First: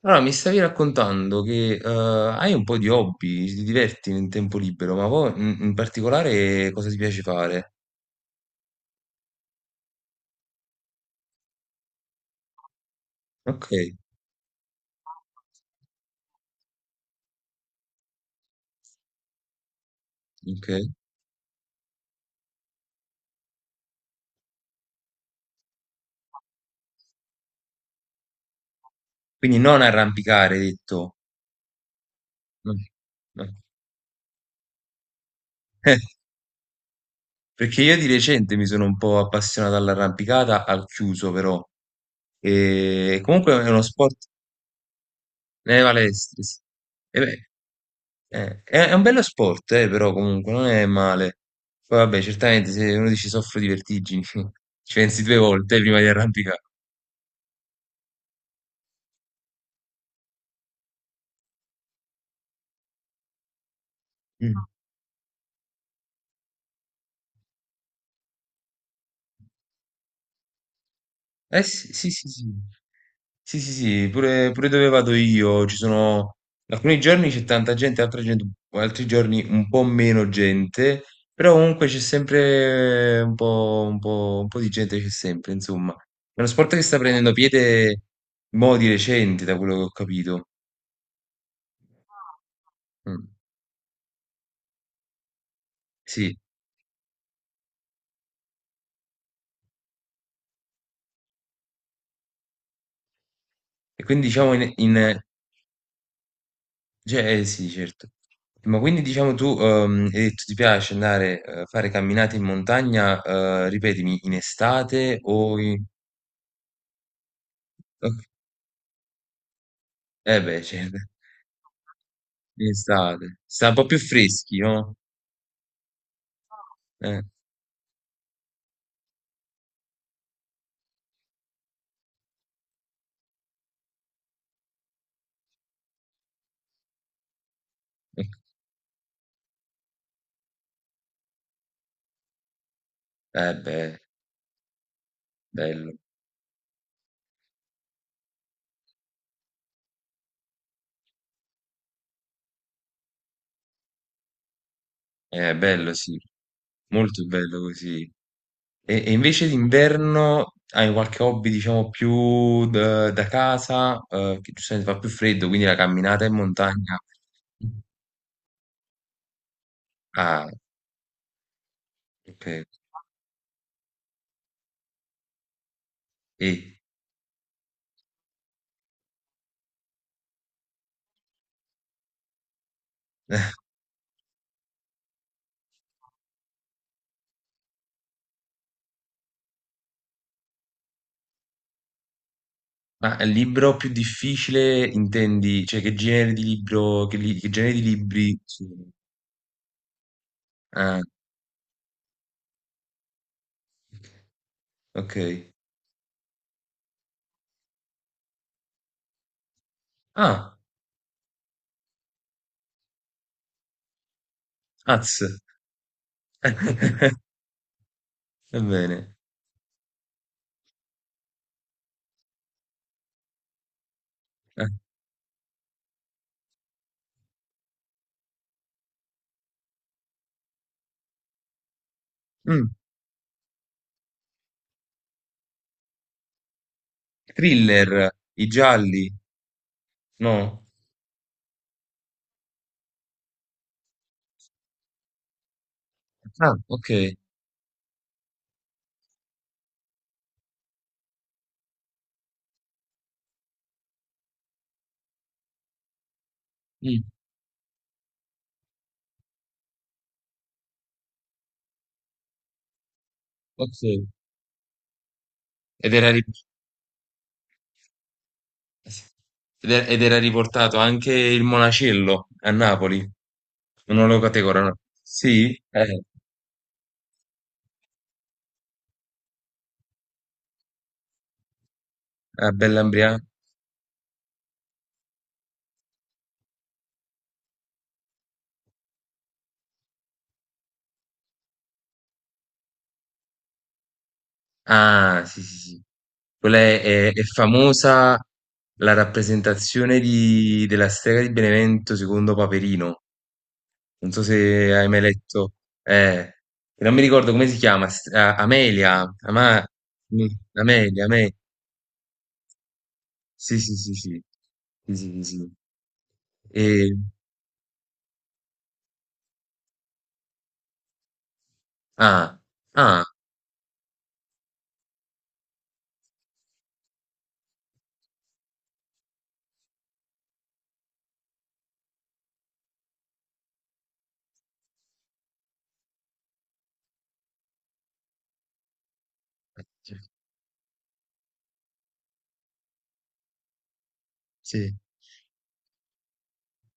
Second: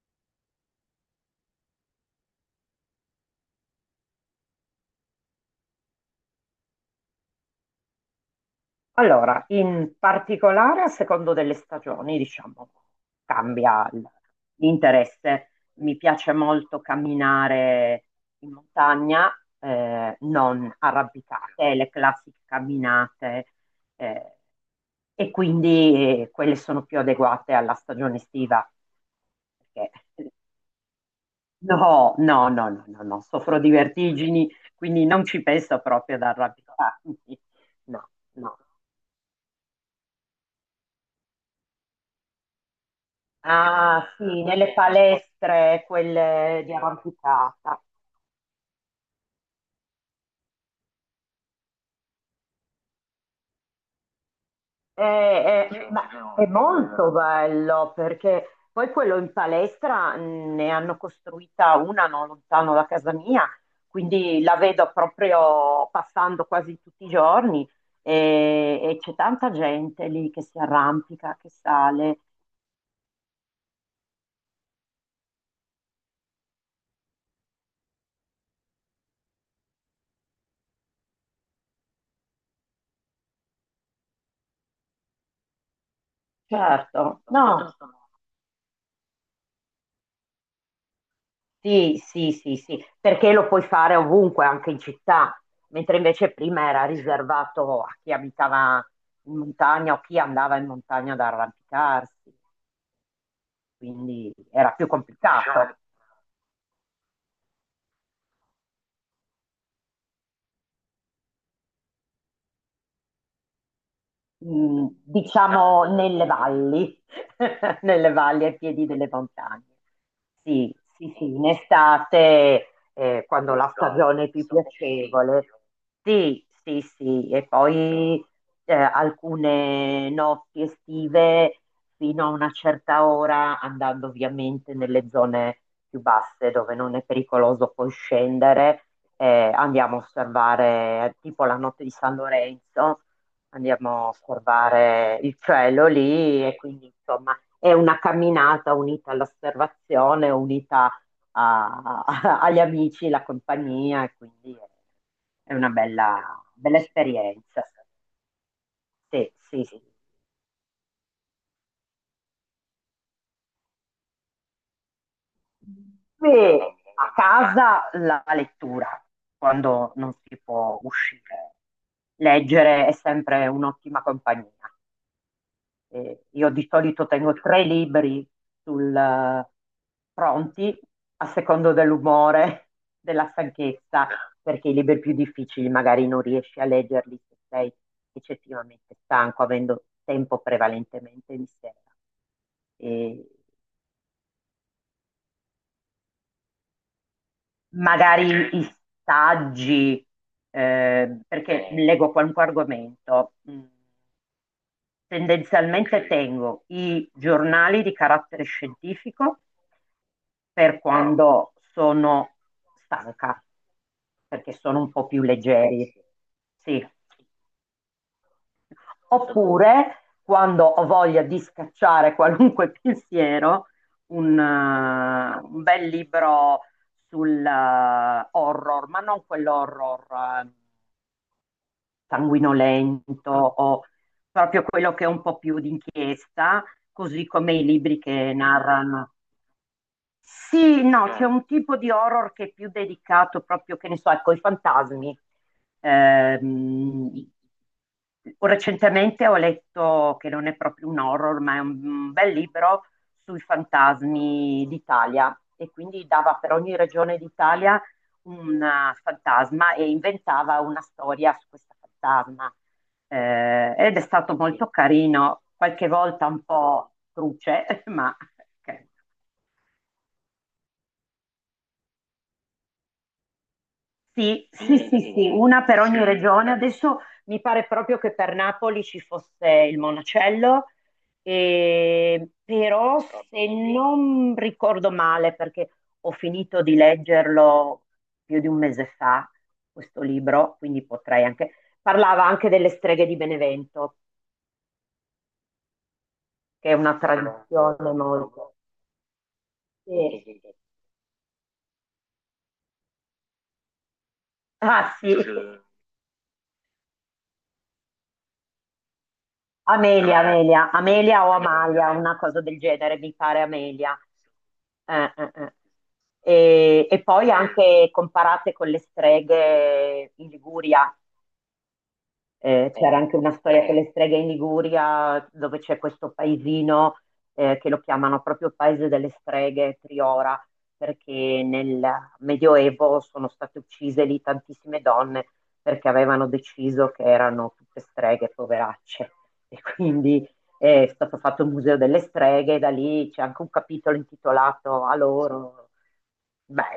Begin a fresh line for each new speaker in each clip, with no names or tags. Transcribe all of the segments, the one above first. Allora, mi stavi raccontando che hai un po' di hobby, ti diverti nel tempo libero, ma poi in particolare cosa ti piace fare?
Allora, in particolare a secondo delle stagioni, diciamo,
Ok,
cambia l'interesse. Mi piace molto camminare in montagna,
ok.
non arrampicate, le classiche camminate, eh, e quindi quelle sono più adeguate alla stagione estiva.
Quindi non
Perché...
arrampicare, hai detto.
No, no, no,
No,
no, no, no,
no.
soffro di vertigini, quindi non ci penso
Eh,
proprio ad arrampicarmi.
Perché io di
No,
recente
no.
mi sono un po' appassionato all'arrampicata al chiuso, però. E comunque è uno
Ah,
sport
sì, nelle
nelle
palestre,
palestre. Sì.
quelle di
E beh,
arrampicata.
È un bello sport, però comunque non è male. Poi vabbè, certamente se uno dice soffro di vertigini, ci pensi due volte prima di
Ma è
arrampicare.
molto bello perché poi quello in palestra ne hanno costruita una non lontano da casa mia, quindi
Mm.
la vedo proprio passando quasi tutti i giorni e, c'è tanta gente lì che si arrampica, che
Eh sì, sì,
sale.
sì, sì, sì, sì, sì, pure dove vado io ci sono alcuni giorni c'è tanta gente, altri giorni un po' meno gente, però comunque c'è sempre un po' di gente, c'è sempre, insomma. È uno sport che sta
Certo,
prendendo
no.
piede mo' di recente, da quello che ho capito.
Sì, sì, sì, sì,
Mm.
perché lo puoi fare ovunque, anche in città, mentre invece
Sì.
prima era riservato a chi abitava in montagna o chi andava in montagna ad arrampicarsi,
E quindi
quindi
diciamo
era più complicato.
cioè, sì, certo. Ma quindi diciamo tu hai detto ti piace andare a fare camminate in montagna, ripetimi, in estate o in.
Diciamo nelle valli, nelle
Ok.
valli ai piedi delle montagne.
Eh beh,
Sì,
certo,
sì, sì, in
in
estate,
estate.
quando
Sta
la
un po' più
stagione è più
freschi, no?
piacevole. Sì, sì,
Eh,
sì, e poi alcune notti estive fino a una certa ora, andando ovviamente nelle zone più basse dove non è pericoloso poi
ok.
scendere, andiamo a osservare tipo la notte di San Lorenzo,
Eh
andiamo
beh,
a osservare il cielo
bello.
lì e quindi insomma è una camminata unita all'osservazione, unita agli amici, la compagnia e quindi è è una
Bello, sì.
bella, bella
Molto bello
esperienza.
così. E
Sì,
invece
sì, sì.
d'inverno hai qualche hobby, diciamo, più da casa, che giustamente fa più freddo, quindi la camminata in
E
montagna.
a casa la lettura, quando non si
Ah,
può uscire.
ok.
Leggere è sempre un'ottima compagnia.
E,
Io di solito tengo tre libri sul, pronti a secondo dell'umore, della stanchezza, perché i libri più difficili magari non riesci a leggerli se sei eccessivamente stanco, avendo tempo prevalentemente di sera.
ma
E
il libro più difficile intendi? Cioè che genere di libro, che genere di
magari
libri
i
sono?
saggi,
Ah,
perché leggo qualunque argomento.
ok.
Tendenzialmente tengo i giornali di carattere scientifico
Ah,
per quando sono stanca, perché sono un po' più
az.
leggeri, sì.
Va bene.
Oppure quando ho voglia di scacciare qualunque pensiero,
Eh,
un bel libro sul horror, ma non quell'horror
mm,
sanguinolento o proprio quello che è un po' più d'inchiesta, così come i libri
Thriller,
che
i gialli,
narrano.
no?
Sì, no, c'è un tipo di horror che è più dedicato proprio, che ne so, ecco, ai fantasmi.
Ah, ok.
Ehm, Recentemente ho letto, che non è proprio un horror, ma è un bel libro sui fantasmi d'Italia e quindi dava per ogni
Mm,
regione d'Italia un fantasma e inventava una storia su questo fantasma. Ed è
ok.
stato molto carino, qualche
Ed era, ri-
volta un po' truce, ma... ok.
ed era riportato anche il Monacello a Napoli. Non lo
Sì,
categorano.
sì, sì, sì,
Sì,
una per ogni regione. Adesso mi pare proprio che per Napoli ci fosse il Monacello,
a
però
Bell'Ambriago.
se non ricordo male, perché ho finito di leggerlo più di un mese fa, questo libro, quindi potrei anche... Parlava anche delle streghe di Benevento,
Ah, sì, sì, sì. Quella
che è una
è
tradizione
famosa
molto...
la rappresentazione
Sì.
della strega di Benevento secondo Paperino. Non so se hai
Ah
mai
sì,
letto. Eh, Non mi ricordo come si chiama. Amelia.
Amelia, Amelia,
Amelia,
Amelia
Amelia.
o Amalia, una cosa del genere, mi pare
Sì, sì, sì,
Amelia.
sì. Sì, sì, sì, sì.
Eh.
E-
E poi anche comparate con le streghe in Liguria,
ah,
c'era
ah,
anche una storia con le streghe in Liguria, dove c'è questo paesino che lo chiamano proprio Paese delle Streghe, Priora, perché nel Medioevo sono state uccise lì tantissime donne perché avevano deciso che erano tutte streghe, poveracce. E
sì,
quindi è stato fatto il Museo delle Streghe, da lì c'è anche un capitolo
sì.
intitolato a loro.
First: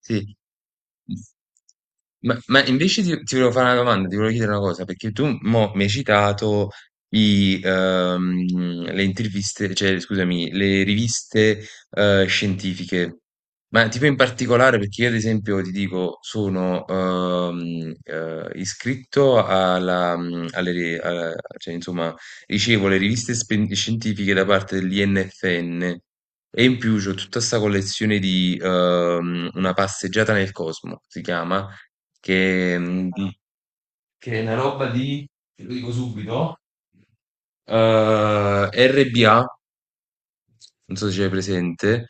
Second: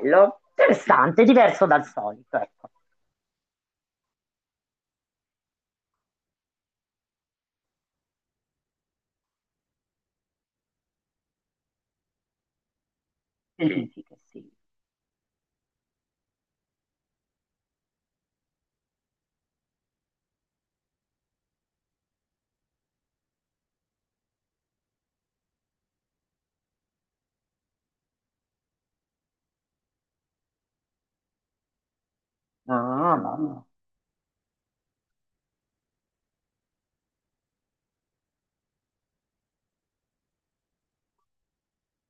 Sì.
interessante, diverso dal solito,
Ma
ecco.
invece ti volevo fare una domanda, ti volevo chiedere una cosa, perché tu mo' mi hai citato i, ehm, le interviste, cioè scusami, le riviste, scientifiche.
Mm.
Ma tipo in
Verifiche, sì.
particolare, perché io ad esempio ti dico, sono, iscritto alla mhmm, alle ri a cioè insomma ricevo le riviste spen scientifiche da parte dell'INFN. E in più c'ho tutta sta collezione di Una passeggiata nel cosmo, si chiama, che, mm,
No, no,
di-
no.
che è una roba di, te lo dico subito, RBA, non so se c'è presente,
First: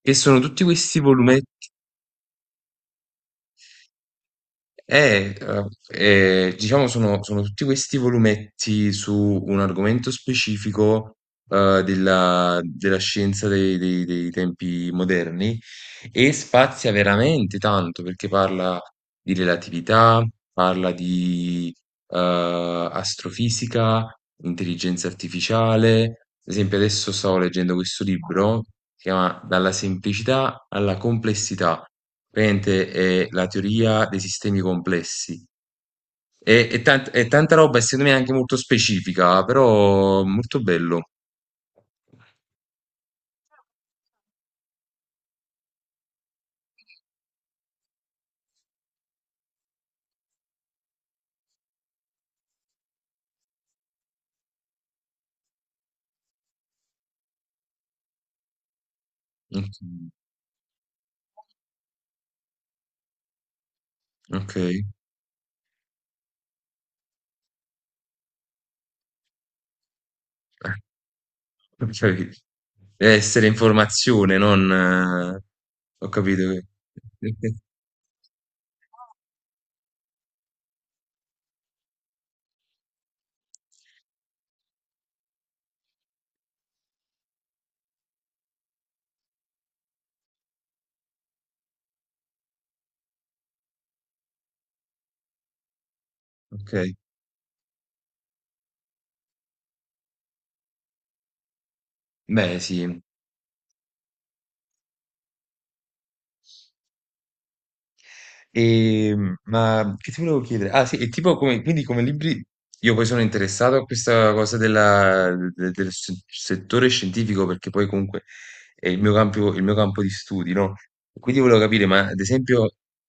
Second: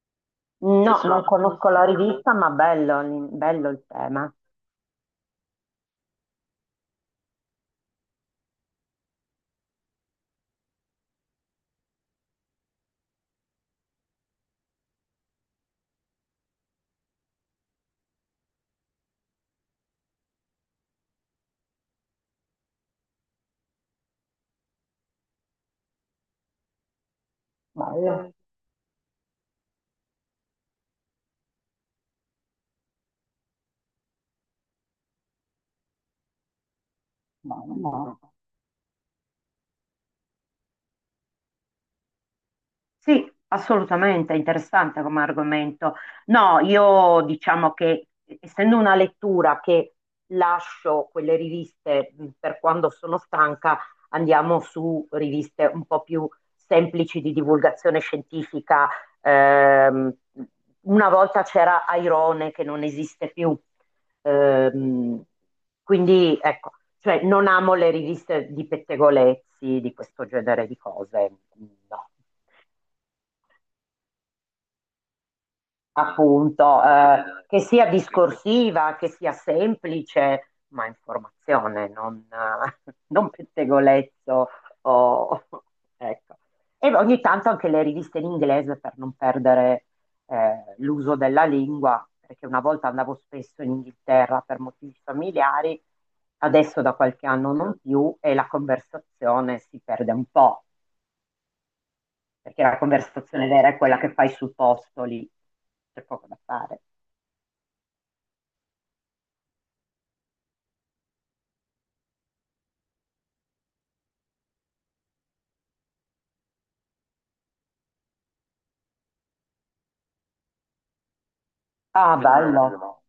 che sono tutti
Che no, non
questi
esatto.
volumetti,
Conosco la rivista, ma bello, bello il tema.
diciamo sono tutti questi volumetti su un argomento specifico della scienza dei tempi moderni. E spazia veramente tanto, perché parla di, relatività, parla di astrofisica, intelligenza artificiale. Ad esempio adesso stavo leggendo questo
Bello,
libro, si chiama Dalla semplicità alla complessità. Praticamente è la teoria dei sistemi complessi. È tanta
bello,
roba e secondo me
no?
anche molto specifica, però molto bello.
Sì, assolutamente è interessante come argomento. No, io diciamo che essendo una lettura che lascio quelle riviste per quando sono stanca, andiamo su riviste un po' più semplici di divulgazione scientifica. Ehm, una volta c'era Airone che non esiste più.
Ok.
Ehm, quindi ecco, cioè non amo le riviste di pettegolezzi, di questo genere
Ok.
di cose.
Ho
No.
capito. Deve essere informazione, non ho capito che
Appunto, che sia discorsiva, che sia semplice, ma informazione, non, non pettegolezzo. o- ecco. E ogni tanto anche le riviste in inglese per non perdere l'uso della lingua, perché una volta andavo spesso in Inghilterra per motivi familiari, adesso da
okay.
qualche anno non più e la conversazione si perde un po',
Beh,
perché la
sì.
conversazione vera è quella che fai sul posto lì, c'è poco da fare.
Ma che ti volevo chiedere? Ah, sì, e tipo come quindi come libri io poi sono interessato a questa cosa della de del se settore scientifico, perché poi comunque è il mio campo di studi, no, quindi volevo capire,
Ah, bello.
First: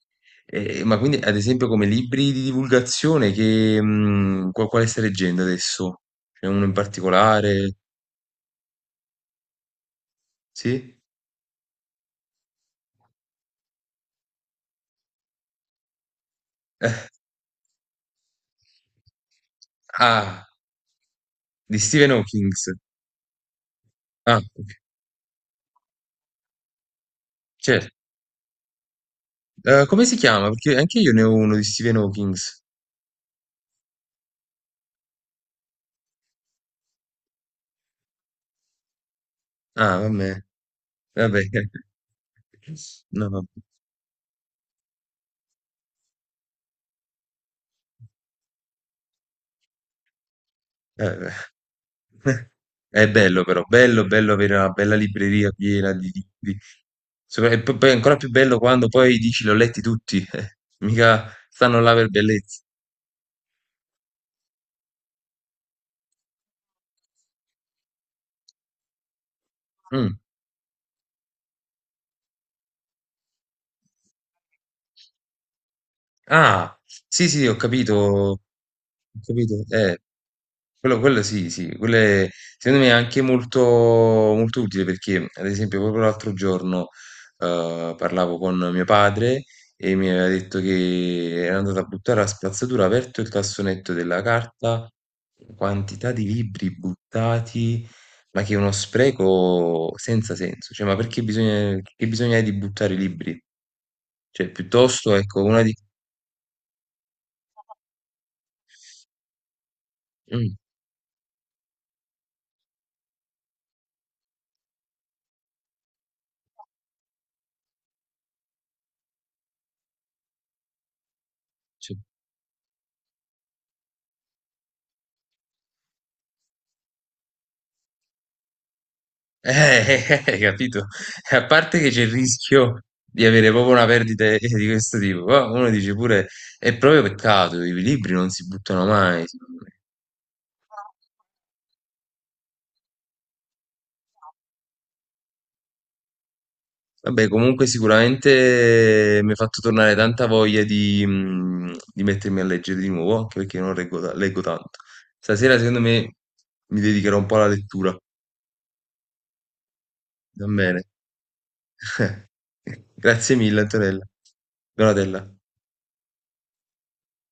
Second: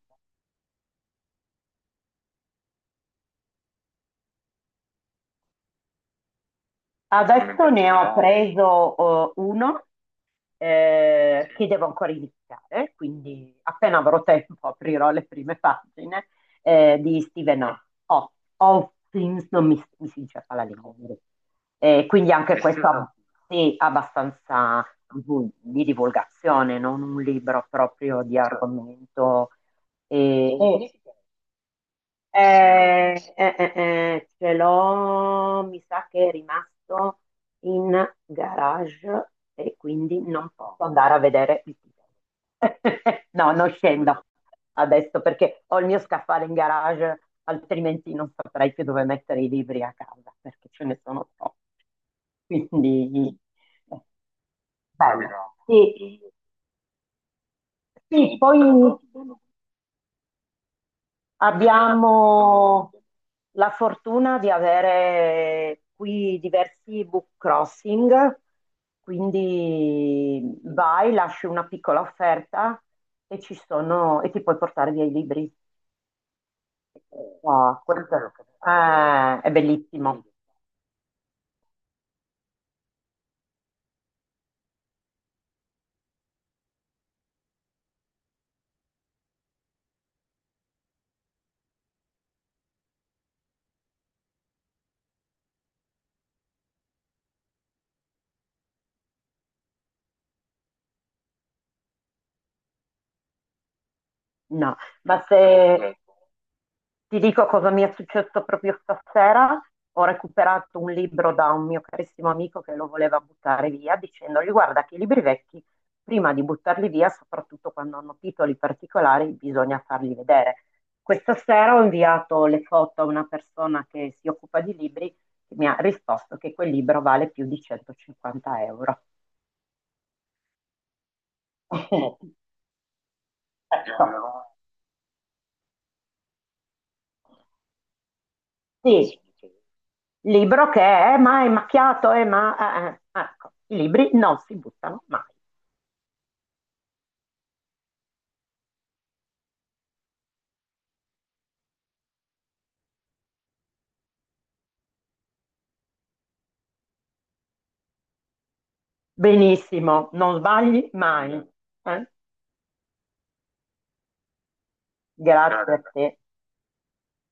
ma quindi ad esempio come libri di divulgazione che quale stai leggendo adesso? C'è uno in
Adesso
particolare?
ne ho preso uno
Sì?
che devo ancora iniziare, quindi appena avrò tempo aprirò le prime pagine
Eh,
di Stephen Hawking, non mi, mi si dice
Ah,
fa la lingua inglese.
di Stephen
Quindi anche
Hawkings.
questo sì,
Ah, ok.
abbastanza di divulgazione, non un libro
Certo.
proprio di Hawking. Argomento.
Come si chiama?
E,
Perché anche
e-
io ne ho uno di Stephen Hawkings.
Ce l'ho, mi sa che è rimasto in garage e
Ah,
quindi
vabbè.
non posso andare a
Vabbè.
vedere il titolo.
No, no.
No, non scendo adesso perché ho il mio scaffale in garage, altrimenti non saprei più dove mettere i libri a casa perché ce ne sono troppi.
Beh. È
Quindi,
bello però,
eh,
bello, bello avere una bella libreria
bello.
piena di
Capito.
libri. E poi è
Sì,
ancora più
sì,
bello
poi
quando poi dici l'ho letti tutti, eh. Mica stanno là per bellezza.
abbiamo la fortuna di avere qui diversi book crossing,
Mm.
quindi vai, lasci una piccola offerta e ci sono, e ti puoi portare via i libri.
Ah, sì, sì, ho
Ah, questo
capito, ho
è
capito.
bellissimo.
Quello sì, sì, secondo me è anche molto, molto utile perché, ad esempio, proprio l'altro giorno parlavo con mio padre e mi aveva detto che era andato a buttare la spazzatura, ha aperto il cassonetto della carta, quantità di libri buttati, ma che è uno spreco senza senso. Cioè, ma perché bisogna, che bisogna di buttare i libri? Cioè,
No,
piuttosto,
ma se
ecco, una di.
ecco, ti dico cosa mi è successo proprio stasera, ho
Mm,
recuperato un libro da un mio carissimo amico che lo voleva buttare via, dicendogli guarda che i libri vecchi, prima di buttarli via, soprattutto quando hanno titoli particolari, bisogna farli vedere. Questa sera ho
sì.
inviato le foto a una persona che si occupa di libri che mi ha risposto che quel libro vale più di 150 euro.
Eh, hai capito? E a parte che c'è il
No,
rischio di avere proprio una perdita di questo tipo, qua uno dice pure è proprio peccato, i libri non si buttano
sì,
mai,
assolutamente.
secondo me.
Libro che è, ma è macchiato, è, ma... eh." Ecco, i libri non si buttano mai.
Vabbè, comunque sicuramente mi ha fatto tornare tanta voglia di mettermi a leggere di nuovo, anche perché non leggo, leggo tanto. Stasera, secondo me, mi dedicherò un po' alla lettura.
Benissimo, non
Va bene.
sbagli mai. Eh?
Grazie mille, Antonella. Donatella.
Grazie a te.